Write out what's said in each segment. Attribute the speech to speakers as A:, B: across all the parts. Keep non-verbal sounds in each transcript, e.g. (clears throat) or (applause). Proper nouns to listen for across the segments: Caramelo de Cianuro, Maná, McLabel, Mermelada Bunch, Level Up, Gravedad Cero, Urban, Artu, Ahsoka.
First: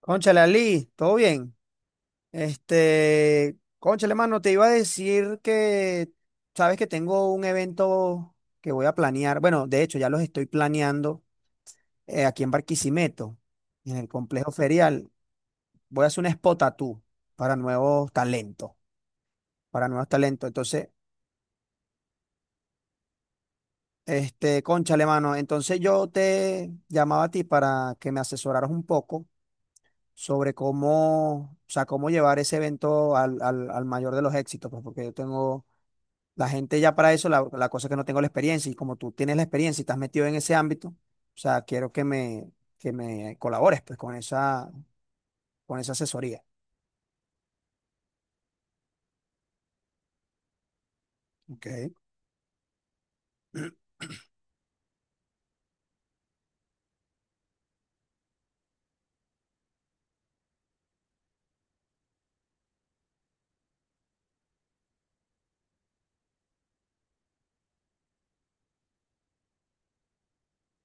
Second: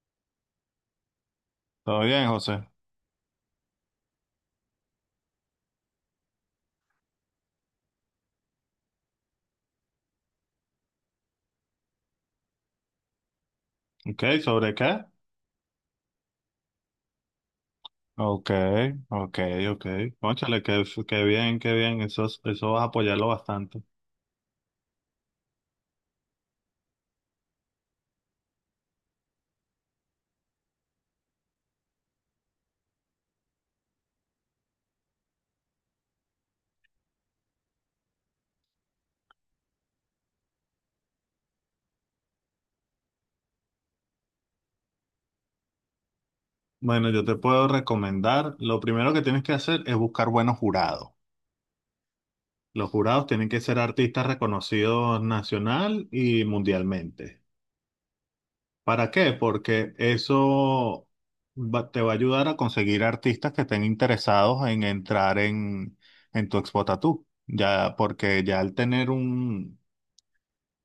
A: Cónchale, Ali, ¿todo bien?
B: ¿Todo bien, José?
A: Cónchale, mano, te iba a decir que, sabes que tengo un evento que voy a planear. Bueno, de hecho ya los estoy planeando aquí en Barquisimeto, en el
B: Ok,
A: complejo
B: ¿sobre qué?
A: ferial. Voy a hacer un spot tattoo para nuevos
B: Ok,
A: talentos,
B: ok, ok.
A: para nuevos talentos.
B: Cónchale, qué,
A: Entonces,
B: qué bien, qué bien. Eso, eso vas a apoyarlo bastante.
A: cónchale, mano, entonces yo te llamaba a ti para que me asesoraras un poco sobre cómo, o sea, cómo llevar ese evento al mayor de los éxitos, pues, porque yo tengo la gente ya para eso. La cosa es que no tengo la experiencia y como tú tienes la experiencia y estás metido en ese ámbito, o sea, quiero que me colabores pues con esa asesoría.
B: Bueno, yo te puedo recomendar, lo primero que tienes que hacer es buscar buenos jurados.
A: Ok.
B: Los jurados tienen que ser artistas reconocidos nacional y mundialmente. ¿Para qué? Porque eso te va a ayudar a conseguir artistas que estén interesados en entrar en tu Expo Tattoo. Ya, porque ya al tener un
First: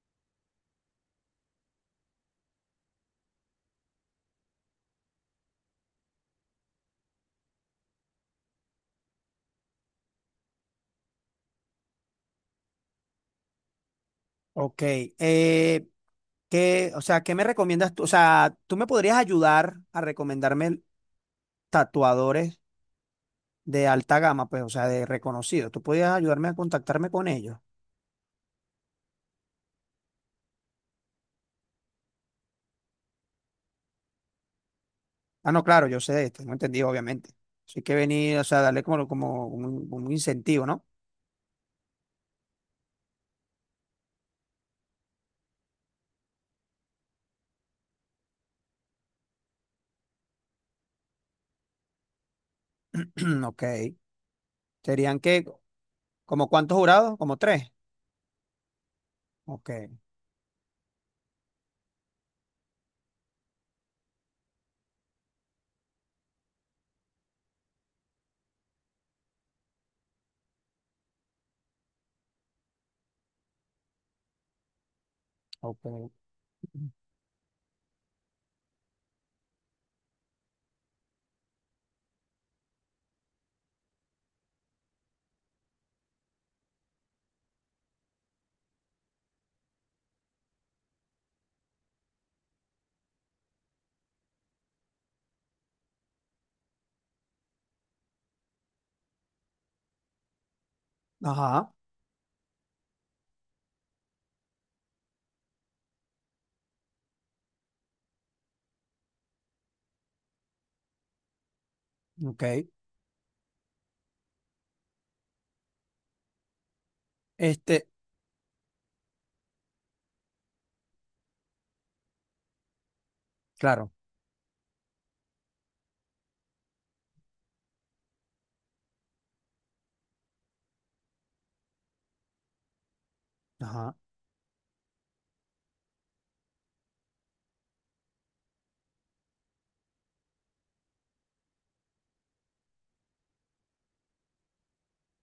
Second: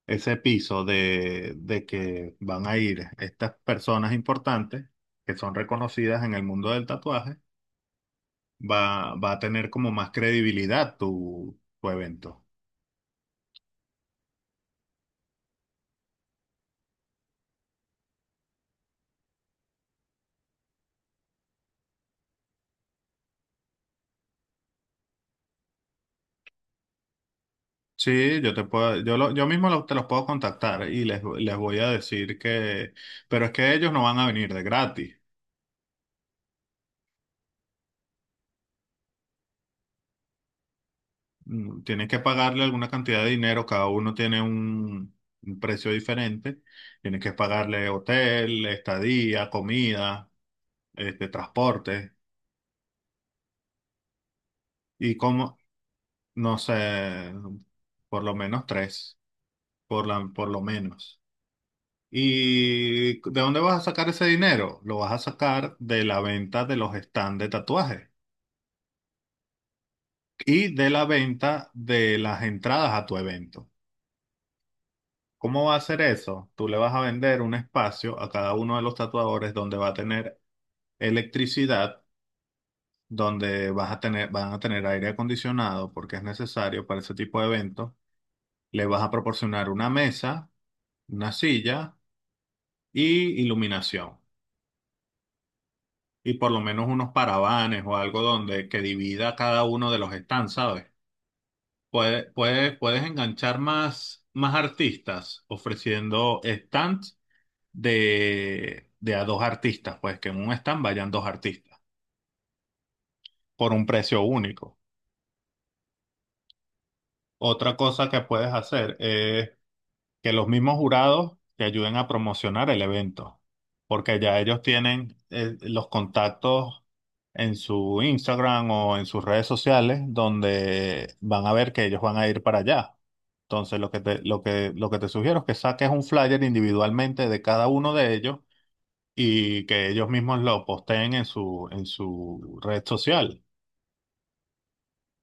B: ese piso de que van a ir estas personas importantes que son reconocidas en el mundo del tatuaje, va, va a tener como más credibilidad tu evento.
A: Ok. eh, o sea, ¿qué me recomiendas tú? O sea, ¿tú me podrías ayudar a recomendarme tatuadores de alta gama, pues, o sea, de reconocidos? ¿Tú podrías ayudarme a contactarme con ellos?
B: Sí, yo te puedo, yo, yo mismo te los puedo contactar y les voy a decir que, pero es que ellos no van a venir de gratis.
A: Ah, no, claro, yo sé de esto, no entendí, obviamente. Así que venir, o sea, darle como, como un incentivo, ¿no?
B: Mm, tienes que pagarle alguna cantidad de dinero, cada uno tiene un precio diferente. Tienes que pagarle hotel, estadía, comida, transporte.
A: (clears throat) Ok.
B: Y
A: Serían que...
B: como,
A: ¿Como
B: no
A: cuántos jurados?
B: sé,
A: Como tres.
B: por lo menos tres,
A: Ok,
B: por la, por lo menos. ¿Y de dónde vas a sacar ese dinero? Lo vas a sacar de la venta de los stands de tatuajes y de la venta de las entradas a tu evento. ¿Cómo va a hacer
A: ok.
B: eso? Tú le vas a vender un espacio a cada uno de los tatuadores donde va a tener electricidad, donde vas a tener, van a tener aire acondicionado porque es necesario para ese tipo de eventos. Le vas a proporcionar una mesa, una silla y iluminación. Y por lo menos unos paravanes o algo donde que divida cada uno de los stands, ¿sabes?
A: Ajá,
B: Puede, puedes enganchar más, más artistas ofreciendo stands de a dos artistas, pues que en un stand vayan dos artistas
A: ok.
B: por un precio único. Otra
A: Este,
B: cosa que puedes hacer es que los mismos jurados te ayuden a promocionar el evento,
A: claro,
B: porque ya ellos tienen los contactos en su Instagram o en sus redes sociales donde van a ver que ellos van a ir para allá. Entonces,
A: ajá.
B: lo que te sugiero es que saques un flyer individualmente de cada uno de ellos y que ellos mismos lo posteen en su red social.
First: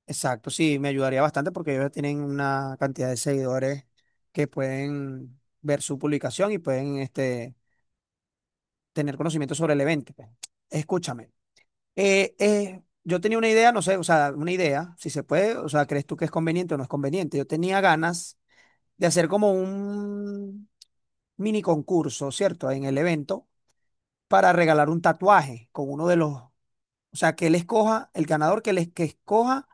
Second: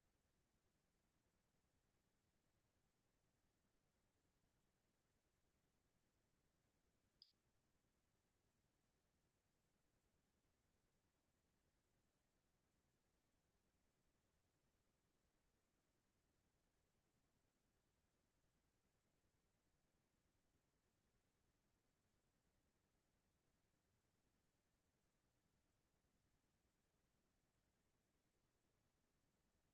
A: Exacto, sí, me ayudaría bastante porque ellos tienen una cantidad de seguidores que pueden ver su publicación y pueden tener conocimiento sobre el evento, pues. Escúchame, yo tenía una idea, no sé, o sea, una idea, si se puede, o sea, ¿crees tú que es conveniente o no es conveniente? Yo tenía ganas de hacer como un mini concurso, ¿cierto? En el evento para regalar un tatuaje con uno de los, o sea, que él escoja, el ganador que, les, que escoja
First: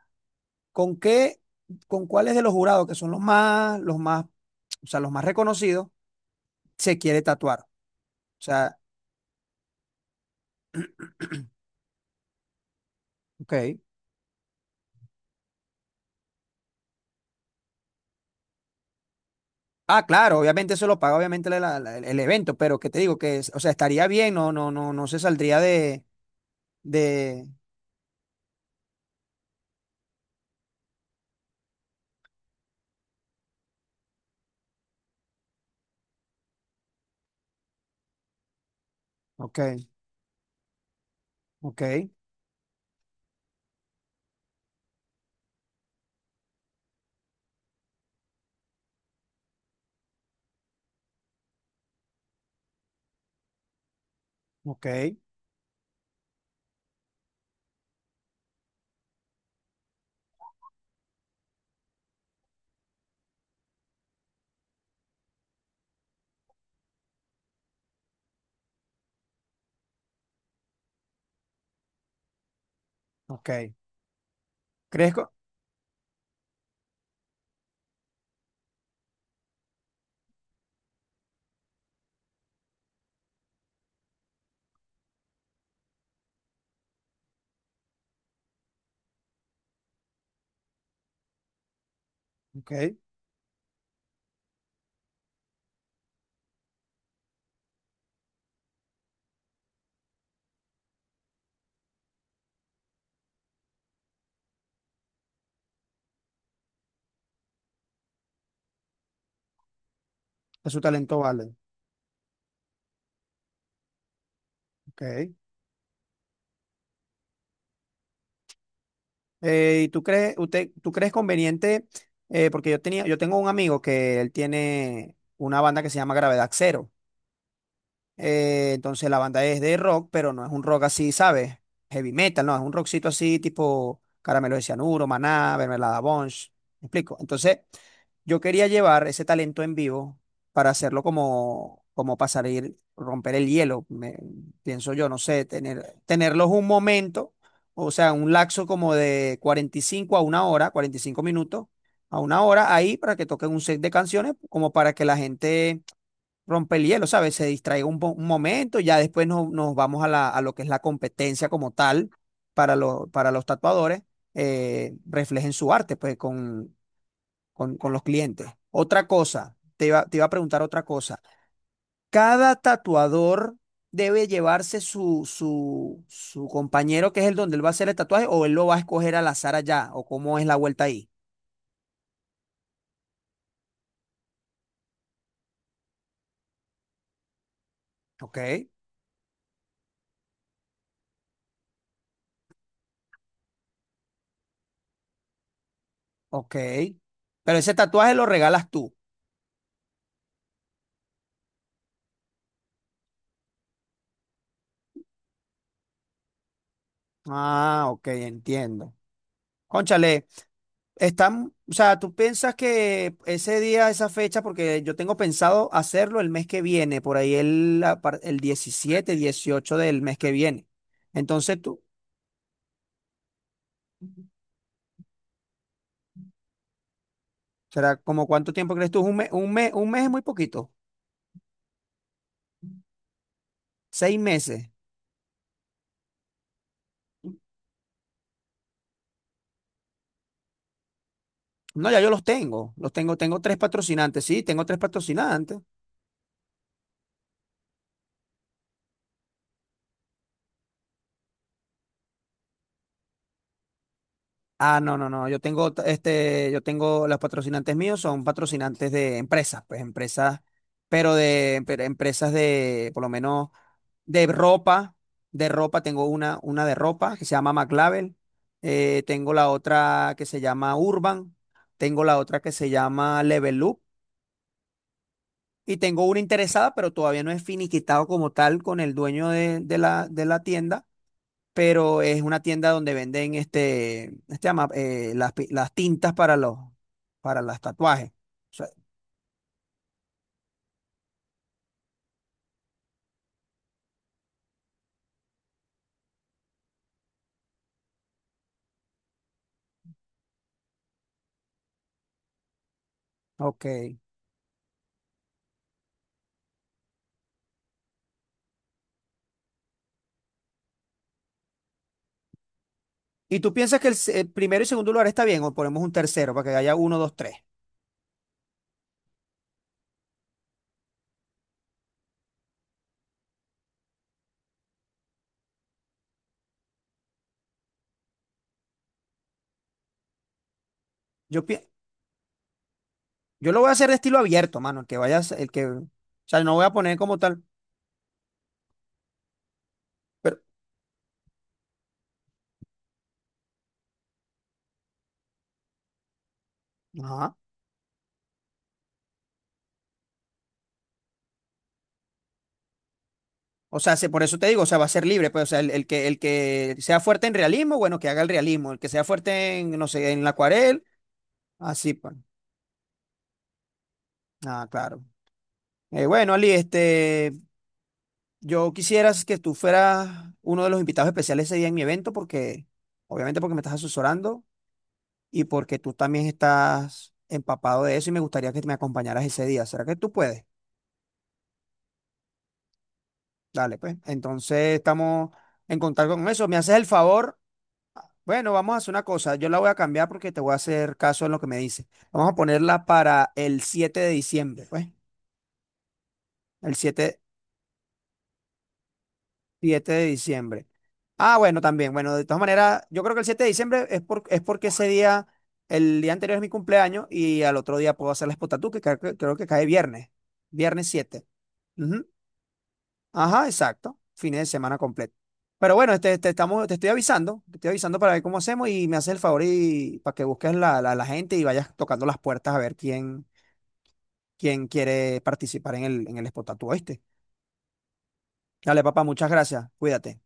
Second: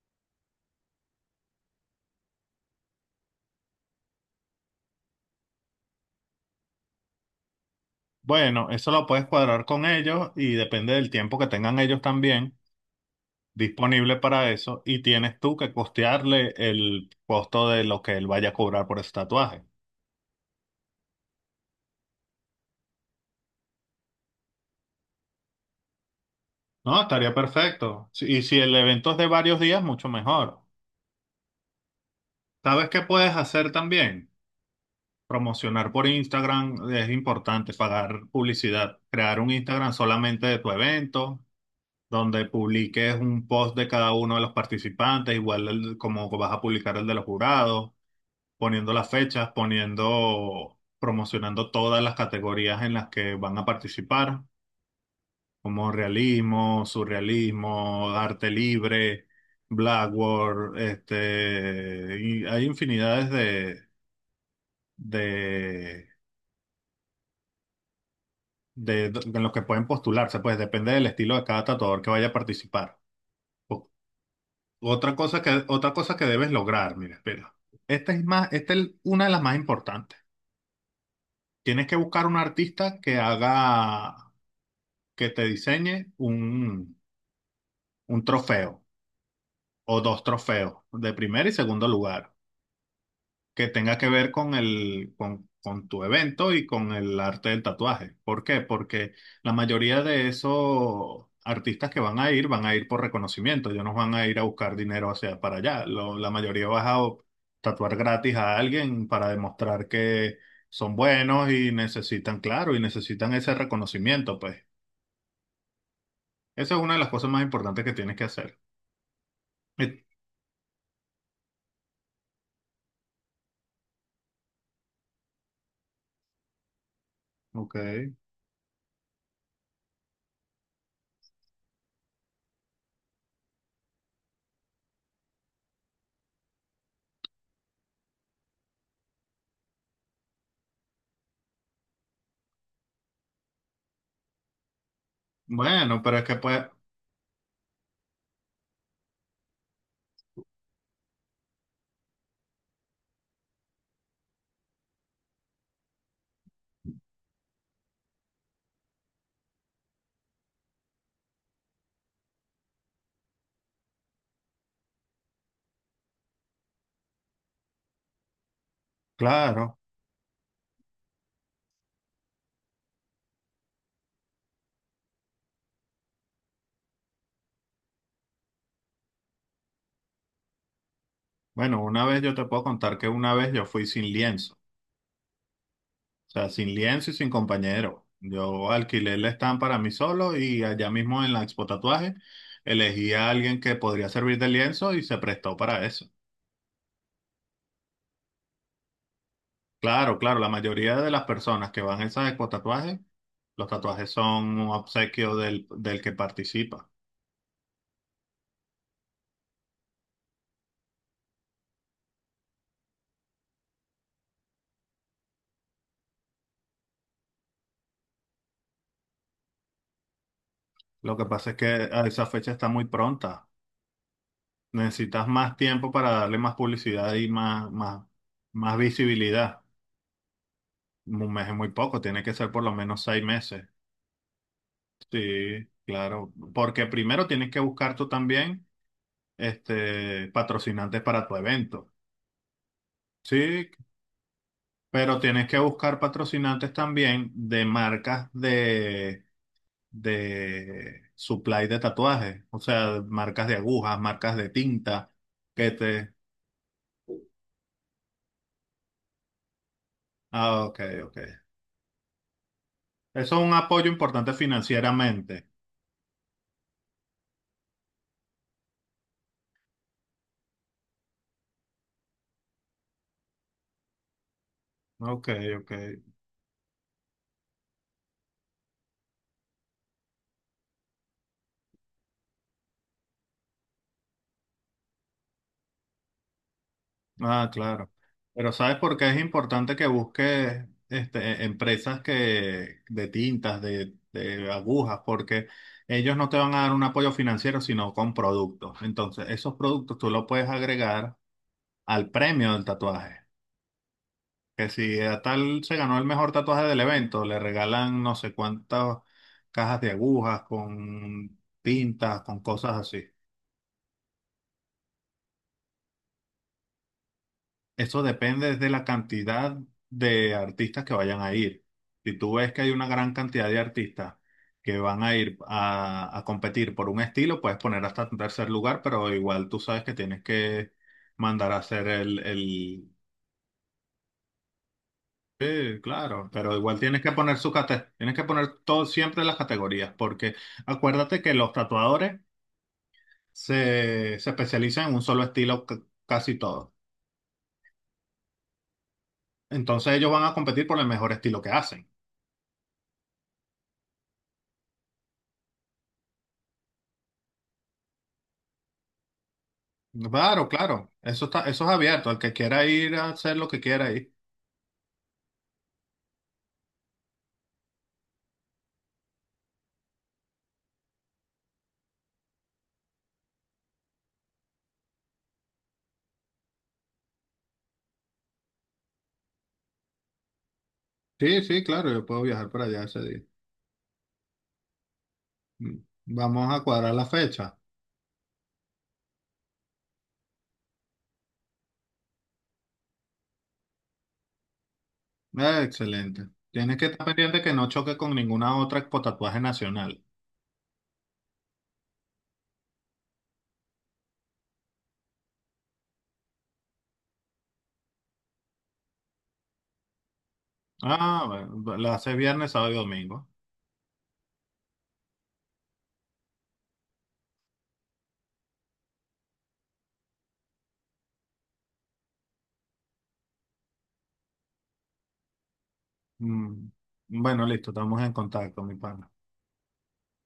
A: con qué, con cuáles de los jurados, que son o sea, los más reconocidos, se quiere tatuar. O
B: Bueno,
A: sea,
B: eso lo puedes cuadrar con ellos y depende del tiempo que tengan ellos también
A: ok.
B: disponible para eso, y tienes tú que costearle el costo de lo que él vaya a cobrar por ese tatuaje.
A: Ah, claro, obviamente eso lo paga obviamente el evento, pero que te digo que, o sea, estaría bien, no se saldría de,
B: No, estaría
A: de,
B: perfecto. Y si el evento es de varios días, mucho mejor. ¿Sabes qué puedes hacer también? Promocionar por Instagram es importante, pagar publicidad, crear un
A: ok,
B: Instagram solamente de tu evento,
A: ok,
B: donde publiques un post de cada uno de los participantes, igual como vas a publicar el de los jurados, poniendo las fechas, poniendo, promocionando todas las categorías en las que van a participar,
A: ok,
B: como realismo, surrealismo, arte libre, blackboard, y hay infinidades de de en los que pueden postularse, pues depende del estilo de cada tatuador que vaya a participar.
A: ok.
B: O-
A: ¿Crees que,
B: otra cosa que debes lograr, mira, espera. Esta es más, esta es una de las más importantes. Tienes que buscar un artista que haga, que te diseñe un trofeo o dos trofeos de primer y segundo lugar,
A: ok,
B: que tenga que ver con el, con tu evento y con el arte del tatuaje. ¿Por qué? Porque la mayoría de esos artistas que van a ir por reconocimiento, ellos no van a ir a buscar dinero hacia para allá. La mayoría vas a tatuar gratis a alguien para demostrar que
A: que su
B: son
A: talento
B: buenos
A: vale?
B: y necesitan, claro, y necesitan ese reconocimiento, pues.
A: Ok.
B: Esa es una de las cosas más importantes que tienes que hacer.
A: ¿Y tú
B: Eh,
A: crees, usted, tú crees conveniente? Porque yo tenía, yo tengo un amigo que él tiene una banda que se llama Gravedad Cero.
B: Ok.
A: Entonces la banda es de rock, pero no es un rock así, ¿sabes? Heavy metal, no, es un rockcito así tipo Caramelo de Cianuro, Maná, Mermelada Bunch, ¿me explico? Entonces yo quería llevar ese talento en vivo para hacerlo como, como pasar a ir romper el hielo, pienso yo, no sé,
B: Bueno, pero es que
A: tenerlos un
B: pues,
A: momento, o sea, un laxo como de 45 a una hora, 45 minutos a una hora ahí para que toquen un set de canciones, como para que la gente rompe el hielo, ¿sabes? Se distraiga un momento, ya después nos vamos a, a lo que es la competencia como tal para, para los tatuadores, reflejen su arte pues con, con los clientes. Otra cosa,
B: claro.
A: te iba a preguntar otra cosa. Cada tatuador debe llevarse su compañero que es el donde él va a hacer el tatuaje o él lo va a escoger al azar allá o cómo es la vuelta ahí.
B: Bueno, una vez yo te puedo contar que una vez yo fui sin lienzo, o sea, sin lienzo y sin compañero.
A: Ok,
B: Yo alquilé el stand para mí solo y allá mismo en la Expo Tatuaje elegí a alguien que podría servir de lienzo y se prestó para eso.
A: ok. Pero ese tatuaje lo regalas tú.
B: Claro, claro, la mayoría de las personas que van a esas Expo Tatuajes, los tatuajes son un obsequio del que participa.
A: Ah, ok, entiendo. Cónchale. Están, o sea, tú piensas que ese día, esa fecha, porque yo tengo pensado hacerlo el mes que viene, por ahí el 17, 18 del mes que viene.
B: Lo que pasa es
A: Entonces
B: que
A: tú,
B: a esa fecha está muy pronta. Necesitas más tiempo para darle más publicidad y
A: ¿será como cuánto tiempo
B: más
A: crees tú? Un mes, un
B: visibilidad.
A: mes, un mes es muy poquito,
B: Un mes es muy poco, tiene que ser por lo menos seis meses.
A: 6 meses.
B: Sí, claro. Porque primero tienes que buscar tú también patrocinantes para tu
A: No,
B: evento.
A: ya yo los tengo, tengo tres
B: Sí,
A: patrocinantes, sí, tengo tres
B: pero tienes
A: patrocinantes.
B: que buscar patrocinantes también de marcas de supply de tatuajes. O sea, marcas de agujas, marcas de
A: Ah, no, no,
B: tinta,
A: no,
B: que te...
A: yo tengo, los patrocinantes míos son patrocinantes de empresas, pues empresas,
B: Ah, ok,
A: pero
B: ok.
A: de, pero empresas de, por lo
B: Eso es
A: menos.
B: un apoyo
A: De
B: importante
A: ropa, de
B: financieramente.
A: ropa, tengo una de ropa que se llama McLabel, tengo la otra que se llama Urban, tengo la otra que se llama Level Up
B: Ok, ok.
A: y tengo una interesada, pero todavía no es finiquitado como tal con el dueño de, de la tienda, pero es una tienda donde venden este, las, las tintas para
B: Ah,
A: los
B: claro.
A: tatuajes.
B: Pero
A: O sea,
B: ¿sabes por qué es importante que busques empresas que, de agujas? Porque ellos no te van a dar un apoyo financiero, sino con productos. Entonces, esos productos tú los puedes agregar al premio del tatuaje.
A: ok.
B: Que si a tal se ganó el mejor tatuaje del evento, le regalan no sé cuántas cajas de agujas con tintas, con cosas así.
A: ¿Y tú piensas que el primero y segundo lugar está bien o ponemos un tercero para que haya uno, dos, tres?
B: Eso depende de la cantidad de artistas que vayan a ir. Si tú ves que hay una gran cantidad de artistas que van a ir a competir por un estilo, puedes poner hasta un tercer lugar, pero igual tú sabes que tienes que
A: Yo
B: mandar a
A: pienso.
B: hacer el...
A: Yo lo voy a hacer de estilo abierto, mano, el que vayas, el que,
B: Sí,
A: o
B: claro,
A: sea, no
B: pero
A: voy a
B: igual
A: poner
B: tienes que
A: como
B: poner
A: tal,
B: su tienes que poner todo, siempre las categorías, porque
A: pero,
B: acuérdate que los tatuadores se, se especializan en un solo estilo casi todo.
A: ajá.
B: Entonces ellos van a competir por el mejor estilo que hacen.
A: O sea, por eso te digo, o sea, va a ser libre, pues, o sea, el que sea fuerte en realismo, bueno, que haga el realismo, el que sea fuerte en, no sé, en la
B: Claro,
A: acuarel,
B: claro. Eso está, eso es
A: así,
B: abierto.
A: pues.
B: Al que quiera ir a hacer lo que quiera ir.
A: Ah, claro. Bueno, Ali, yo quisiera que tú fueras uno de los invitados especiales ese día en mi evento, porque, obviamente, porque me estás asesorando y porque tú también estás empapado de eso y me gustaría que me acompañaras ese día. ¿Será que tú puedes?
B: Sí, sí, claro, yo puedo viajar para allá ese día.
A: Dale, pues. Entonces estamos
B: Mm.
A: en contacto con eso.
B: Vamos
A: ¿Me
B: a
A: haces el
B: cuadrar la
A: favor?
B: fecha.
A: Bueno, vamos a hacer una cosa. Yo la voy a cambiar porque te voy a hacer caso en lo que me dice. Vamos a ponerla para el 7 de diciembre, pues.
B: Excelente.
A: El
B: Tienes que estar
A: siete,
B: pendiente que no choque con ninguna otra expo tatuaje
A: siete
B: nacional.
A: de diciembre. Ah, bueno, también. Bueno, de todas maneras, yo creo que el 7 de diciembre es, es porque ese día, el día anterior es mi cumpleaños y al otro día puedo hacer la espotatu, que creo que cae viernes. Viernes 7.
B: Ah, bueno, la hace viernes, sábado y domingo.
A: Ajá, exacto. Fines de semana completo. Pero bueno, te estoy avisando para ver cómo hacemos y me haces el favor y para que busques la gente y vayas tocando las puertas a ver quién, quién quiere participar en en el Spot Tattoo,
B: Mm.
A: ¿oíste?
B: Bueno, listo, estamos en contacto, mi
A: Dale, papá,
B: pana.
A: muchas gracias. Cuídate.